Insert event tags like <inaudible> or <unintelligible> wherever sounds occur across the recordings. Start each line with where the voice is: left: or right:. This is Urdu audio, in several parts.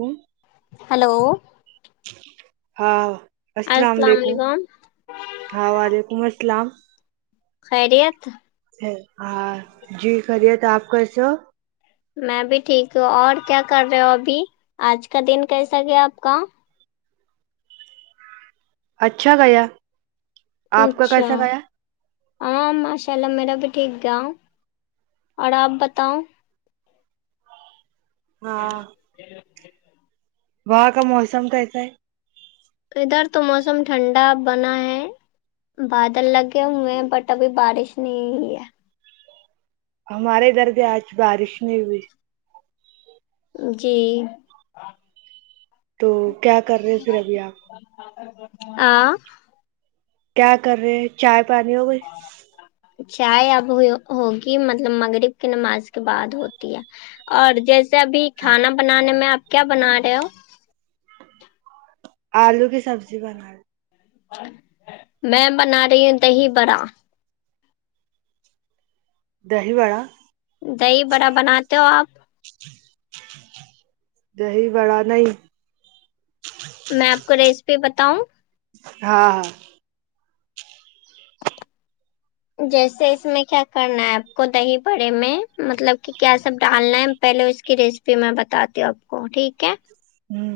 right: ہوں
left: ہیلو
right: ہاں السلام علیکم ہاں وعلیکم السلام
left: خیریت
right: ہاں جی خیریت آپ کیسے ہو
left: میں بھی ٹھیک ہوں اور کیا کر رہے ہو ابھی آج کا دن کیسا کیا آپ کا
right: اچھا گیا آپ کا
left: اچھا
right: کیسا گیا
left: ہاں ماشاء اللہ میرا بھی ٹھیک گیا اور آپ بتاؤں
right: ہاں
left: ج <unintelligible>
right: وہاں کا موسم کیسا ہے
left: ادھر تو موسم ٹھنڈا بنا ہے بادل لگے ہوئے ہیں بٹ ابھی بارش نہیں ہوئی ہے
right: ہمارے ادھر بھی آج بارش نہیں ہوئی
left: جی
right: تو کیا کر رہے ہیں پھر ابھی آپ
left: آں
right: کیا کر رہے ہیں چائے پانی ہو گئی
left: چائے اب ہو ہوگی مطلب مغرب کی نماز کے بعد ہوتی ہے اور جیسے ابھی کھانا بنانے میں آپ کیا بنا رہے ہو
right: آلو کی سبزی بناے
left: میں بنا رہی ہوں دہی برا
right: دہی وڑا
left: دہی بڑا بناتے ہو آپ
right: دہی بڑا نہیں
left: میں آپ کو ریسیپی بتاؤں
right: ہاں ہاں
left: جیسے اس میں کیا کرنا ہے آپ کو دہی بڑے میں مطلب کہ کیا سب ڈالنا ہے پہلے اس کی ریسیپی میں بتاتی ہوں آپ کو ٹھیک ہے
right: ہوں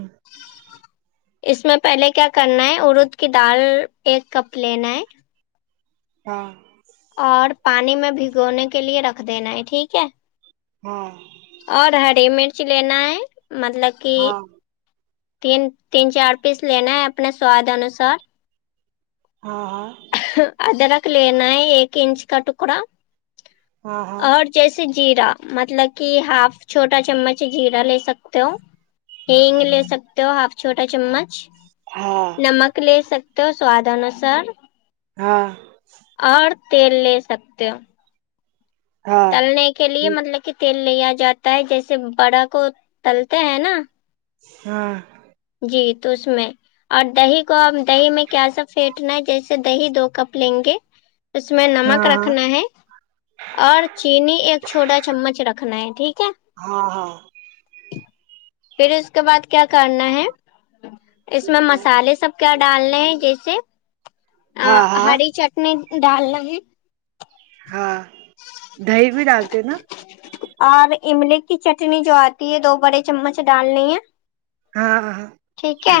left: اس میں پہلے کیا کرنا ہے ارود کی دال ایک کپ لینا ہے
right: ہاں
left: اور پانی میں بھگونے کے لیے رکھ دینا ہے ٹھیک ہے
right: ہاں
left: اور ہری مرچ لینا ہے مطلب کہ تین تین چار پیس لینا ہے اپنے سواد انوسار
right: ہاں
left: ادرک لینا ہے ایک انچ کا ٹکڑا
right: ہاں ہاں ہاں
left: اور جیسے جیرا مطلب کہ ہاف چھوٹا چمچ جیرا لے سکتے ہو ہینگ لے سکتے ہو ہاف چھوٹا چمچ
right: ہاں
left: نمک لے سکتے ہو سواد انوسار
right: ہاں
left: اور تیل لے سکتے ہو
right: ہاں
left: تلنے کے لیے مطلب کہ تیل لیا جاتا ہے جیسے بڑا کو تلتے ہیں نا
right: ہاں
left: جی تو اس میں اور دہی کو دہی میں کیا سا پھینٹنا ہے جیسے دہی دو کپ لیں گے اس میں نمک
right: ہاں
left: رکھنا ہے اور چینی ایک چھوٹا چمچ رکھنا ہے ٹھیک ہے
right: ہاں ہاں
left: پھر اس کے بعد کیا کرنا ہے اس میں مسالے سب کیا ڈالنے ہیں جیسے
right: ہاں ہاں ہاں
left: ہری چ ٹنی ڈالنا ہے
right: ہاں دہی بھی ڈالتے نا
left: اور املی کی چٹنی جو آتی ہے دو بڑے چمچ ڈالنی ہے
right: ہاں ہاں ہاں
left: ٹھیک ہے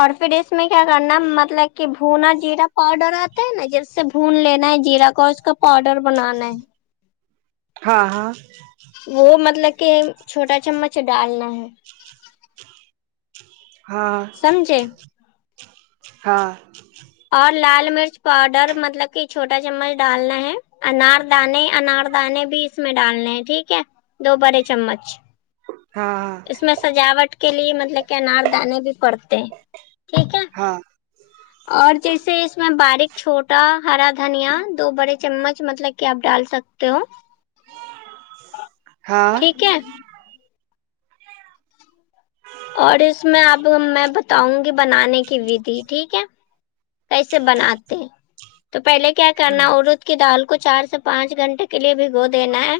left: اور پھر اس میں کیا کرنا مطلب کہ بھونا جیرا پاؤڈر آتا ہے نا جیس اس سے بھون لینا ہے جیرا کو اور اس کا پاؤڈر بنانا ہے
right: ہاں ہاں
left: وہ مطلب کہ چھوٹا چمچ ڈالنا ہے
right: ہاں
left: سمجھے
right: ہاں
left: اور لال مرچ پاؤڈر مطلب کہ چھوٹا چمچ ڈالنا ہے انار دانے انار دانے بھی اس میں ڈالنے ہیں ٹھیک ہے دو بڑے چمچ
right: ہاں ہاں
left: اس میں سجاوٹ کے لیے مطلب کہ انار دانے بھی پڑتے ہیں ٹھیک ہے
right: ہاں
left: اور جیسے اس میں باریک چھوٹا ہرا دھنیا دو بڑے چمچ مطلب کہ آپ ڈال سکتے تو
right: ہاں
left: ٹھیک ہے اور اس میں آپ میں بتاؤں گی بنانے کی ودھی ٹھیک ہے کیسے بناتے تو پہلے کیا کرنا ارد کی دال کو چار سے پانچ گھنٹے کے لیے بھگو دینا ہے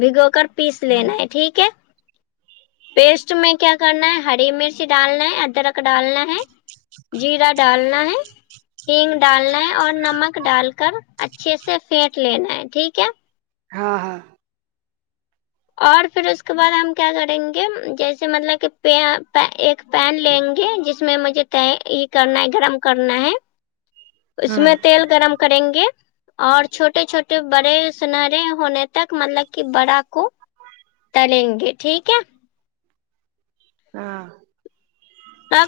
left: بھگو کر پیس لینا ہے ٹھیک ہے پیسٹ میں کیا کرنا ہے ہری مرچ ڈالنا ہے ادرک ڈالنا ہے جیرا ڈالنا ہے ہنگ ڈالنا ہے اور نمک ڈال کر اچھے سے پھیٹ لینا ہے ٹھیک ہے
right: ہاں ہاں
left: اور پھر اس کے بعد ہم کیا کریں گے جیسے مطلب کہ <unintelligible> پین لیں گے جس میں مجھے یہ کرنا ہے گرم کرنا ہے اس میں تیل گرم کریں گے اور چھوٹے چھوٹے بڑے سنہرے ہونے تک مطلب کہ بڑا کو تلیں گے ٹھیک ہے
right: ہاں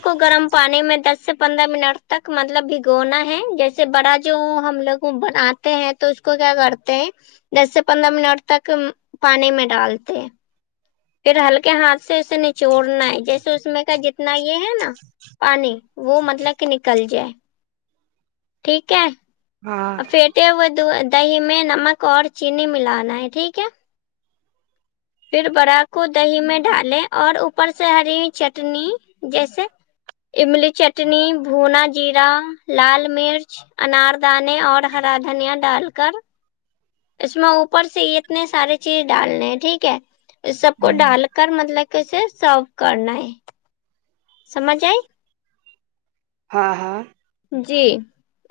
left: کو گرم پانی میں دس سے پندرہ منٹ تک مطلب بھگونا ہے جیسے بڑا جو ہم لوگ وہ بناتے ہیں تو اس کو کیا کرتے ہیں دس سے پندرہ منٹ تک پانی میں ڈالتے ہے پھر ہلکے ہاتھ سے اسے نچوڑنا ہے جیسے اس میں کا جتنا یہ ہے نا پانی وہ مطلب کہ نکل جائے ٹھیک ہے
right: ہاں
left: اور پھیٹے ہوئے دہی میں نمک اور چینی ملانا ہے ٹھیک ہے پھر بڑا کو دہی میں ڈالے اور اوپر سے ہری چٹنی جیسے املی چٹنی بھونا جیرا لال مرچ اناردانے اور ہرا دھنیا ڈال کر اس میں اوپر سے اتنے سارے چیز ڈالنے ٹھیک ہے اس سب کو
right: ہوں
left: ڈال کر مطلب کیسے سرو کرنا ہے سمجھ آیی
right: ہاں ہاں
left: جی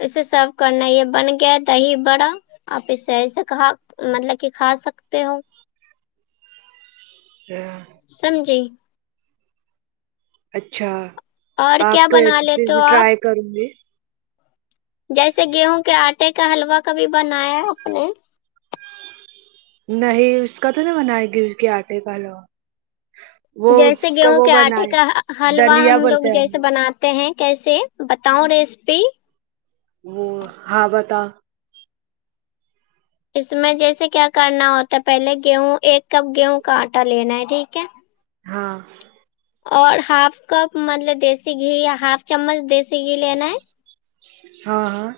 left: اسے سرو کرنا یہ بن گیا دہی بڑا آپ اس سے ایسا کہا مطلب کہ کھا سکتے ہو
right: <unintelligible>
left: سمجھی
right: اچھا
left: اور
right: آپ
left: کیا بنا
right: کیسی
left: لیتے ہو آپ
right: ٹرائی کروں گے
left: جیسے گیہوں کے آٹے کا حلوہ کبھی بنایا اپ نے
right: نہیں اس کا تو نہیں بنائے گی اس کے آٹے کا حلوہ
left: جیسے گیہوں کے آٹے کا حلوہ
right: دلیا
left: ہم لوگ
right: بولتے
left: جیسے
right: ہیں
left: بنات تے ہیں کیسے بتاؤں ریسپی
right: وہ ہاں بتاؤ
left: اس میں جیسے کیا کرنا ہوتا ہے پہلے گیہوں ایک کپ گیہوں کا آٹا لینا ہے ٹھیک ہے
right: ہاں
left: اور ہاف کپ مطلب دیسی گھی یا ہاف چمچ دیسی گھی لینا ہے
right: ہاں ہاں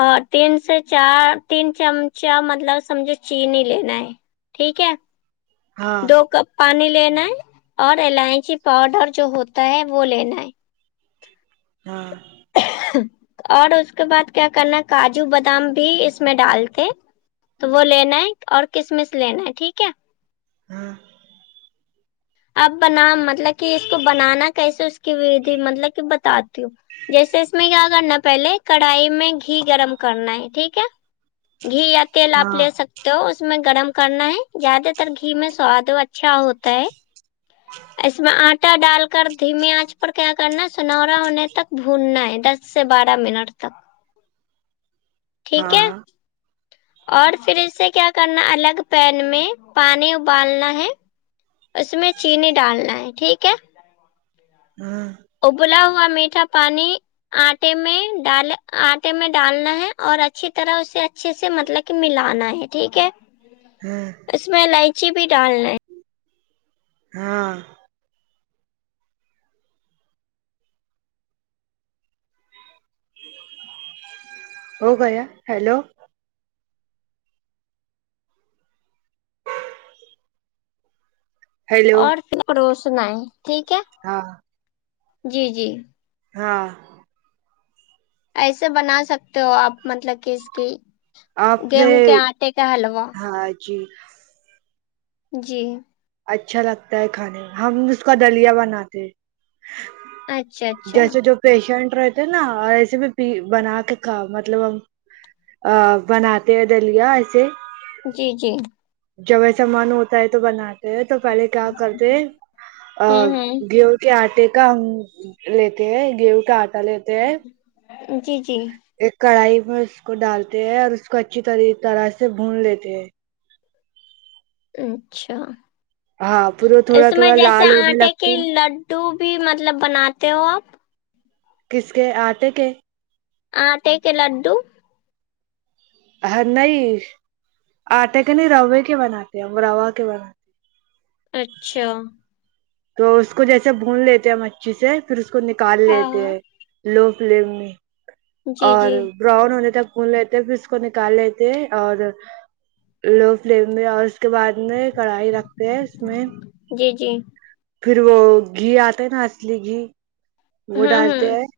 left: اور تین سے چار تین چمچا مطلب سمجھو چینی لینا ہے ٹھیک ہے
right: ہاں
left: دو کپ پانی لینا ہے اور الائچی پاؤڈر جو ہوتا ہے وہ لینا ہے
right: ہاں
left: اور اس کے بعد کیا کرنا کاجو بادام بھی اس میں ڈالتے تو وہ لینا ہے اور کسمس لینا ہے ٹھیک ہے
right: ہاں
left: اب بنا مطلب کہ اس کو بنانا کیسے اس کی ودھی مطلب کہ بتاتی ہوں جیسے اس میں کیا کرنا پہلے کڑھائی میں گھی گرم کرنا ہے ٹھیک ہے گھی یا تیل آپ
right: ہاں
left: لے سک تے ہو اس میں گرم کرنا ہے زیادہ تر گھی میں سواد اچھا ہوتا ہے اس میں آٹا ڈال کر دھیمی آنچ پر کیا کرنا ہے سنورا ہونے تک بھوننا ہے دس سے بارہ منٹ تک
right: ہاں
left: ٹھیک ہے
right: ہاں
left: اور پھر اس سے کیا کرنا الگ پین میں پانی ابالنا ہے اس میں چینی ڈالنا ہے ٹھیک ہے
right: ہاں
left: ابلا ہوا میٹھا پانی آٹے میں ڈال آٹے میں ڈالنا ہے اور اچھی طرح اسے اچھے سے مطلب کہ ملانا ہے ٹھیک ہے
right: ہوں
left: اس میں الائچی بھی ڈالنا ہیں
right: ہاں ہوگیا ہیلو ہیلو
left: اور پھر پروسنا ہے ٹھیک ہے
right: ہاں
left: جی جی
right: ہاں
left: ایسے بنا سکتے ہو آپ مطلب کہ اس کی
right: آپ نے
left: گیہوں کے آٹے کا حلوہ
right: ہاں جی
left: جی
right: اچھا لگتا ہے کھانے میں ہم اس کا دلیا بناتے
left: اچھا اچھا
right: جیسے جو پیشنٹ رہتے نا ایسے بھی پی بنا کے کھاؤ مطلب ہم ا بناتے ہیں دلیا ایسے
left: جی جی
right: جب ایسا من ہوتا ہے تو بناتے ہیں تو پہلے کیا کرتے
left: ہوں ہوں
right: کے آٹے کا ہم لیتے ہیں گیہوں کا آٹا لی
left: جی جی
right: ایک کڑھائی میں اس کو ڈالتے ہیں اور اس کو اچھی طرح سے بھون لیتے ہیں
left: اچھا
right: ہاں پھر وہ تھوڑا
left: اس میں
right: تھوڑا
left: جیسے
right: لال ہونے
left: آٹے کی
right: لگتی
left: لڈ ٹو بھی مطلب بناتے ہو آپ
right: کس کے آتے کے
left: آٹے کے لڈو
right: نہیں آٹے کے نہیں روے کے بناتے ہیں ہم روا کے بناتے
left: اچھا
right: تو اس کو جیسے بھون لیتے ہیں مچھی سے پھر اس کو نکال
left: ہاں
right: لیتے
left: ہاں
right: ہیں لو فلیم میں
left: جی
right: اور
left: جی
right: براؤن ہونےتا بھون لیتے پھر اس کو نکال لیتے اور لو فلیم میں اور اس کے بعد میں کڑھائی رکھتے ہیں اس میں
left: جی جی
right: پھر وہ گھی آتا ہے نا اصلی گھی وہ
left: ہوں
right: ڈالتے ہے
left: ہوں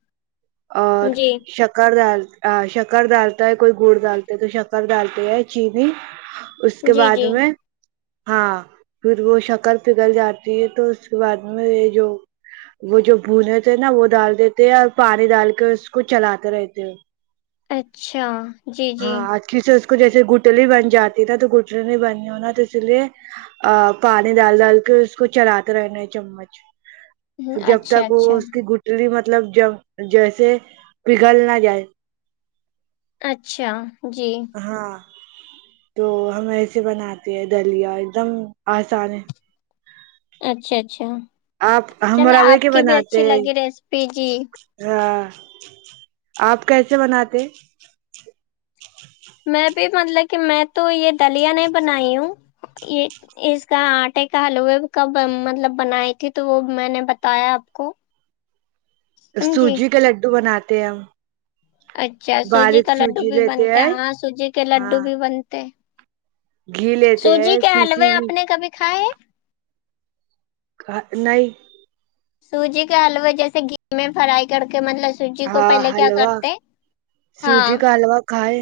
right: اور
left: جی
right: شکر دال ا شکر ڈالتا ہے کوئی گڑ ڈالتا ہے تو شکر ڈالتے ہے چینی اس کے
left: جی
right: بعد
left: جی
right: میں ہاں پھر وہ شکر پگل جاتی ہے تو اس کے بعد میں یہ جو وہ جو بھنے تھے نا وہ ڈال دیتے ہیں اور پانی ڈال کے اس کو چلاتے رہتے ہیں
left: اچھا جی جی
right: ہاں آ کل سے اس کو جیسے گٹلی بن جاتی نا تو گٹل نہیں بنی ہوناا تو اس لیے ا پانی ڈال ڈال کے اس کو چلاتے رہنا چمچ
left: <inaudible>
right: پھر جب
left: اچھا
right: تک وہ
left: اچھا
right: اس کی گٹلی مطلب جب جیسے پگھل نہ جائے
left: اچھا جی
right: ہاں تو ہم ایسے بناتے ہیں دلیا ایک دم آسان ہے
left: اچھا اچھا
right: آپ ہم
left: چلو
right: روے
left: آپ
right: کے
left: کی بھی
right: بناتے
left: اچھی
right: ہیں،
left: لگی ریسیپی جی
right: ہاں آپ کیسے بناتے
left: میں بھی مطلب کہ میں تو یہ دلیا نہیں بنائی ہوں یہ اس کا آٹے کا حلوے کب مطلب بنائی تھی تو وہ میں نے بتایا آپ کو <inaudible>
right: سوجی کے لڈو بناتے ہیں ہم
left: اچھا سوجی
right: باریک
left: کا لڈو بھی
right: لیتے
left: بنتا ہے
right: ہیں
left: ہاں سوجی کے
right: ہاں
left: لڈو بھی بنتے
right: گھی لیتے
left: سوجی
right: ہیں
left: کے
right: پیسی
left: حلوے
right: ہوئی
left: آپ نے کبھی کھائے ہے
right: نہیں
left: سوجی کے حلوے جیسے گھی میں فرائی کر کے مطلب سوجی کو
right: ہاں
left: پہلے کیا
right: حلوا
left: کرتے ہاں
right: سوجی کا حلوا کھائے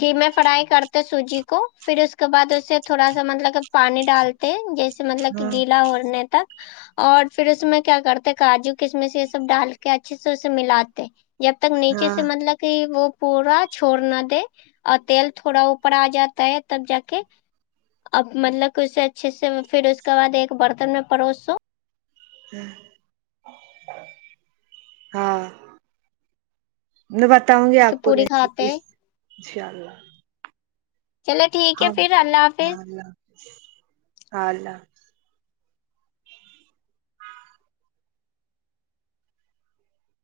left: گھی میں فرائی کرتے سوجی کو پھر اس کے بعد اسے تھوڑا سا مطلب کہ پانی ڈال جیسے مطلب کہ
right: ہاں
left: گیلا ہونے تھا اور پھر اس میں کیا کرتے کاجو کسمش یہ سب ڈال کے اچھے سے اسے ملاتے جب تک نیچے
right: ہاں
left: سے مطلب کہ وہ پورا چھڑ نہ دے اور تیل تھوڑا اوپر آ جاتا ہے تب جا کے اب مطلب کوچ سے اچھے سے پھر اس کے بعد ایک برتن میں پروسو
right: ہاں میں بتاؤں گی
left: کہ
right: آپ کو
left: پوری
right: راپیسس انشاء اللہ
left: چلو
right: ہاں ہاں اللہ حافظ ہاں اللہ حافظ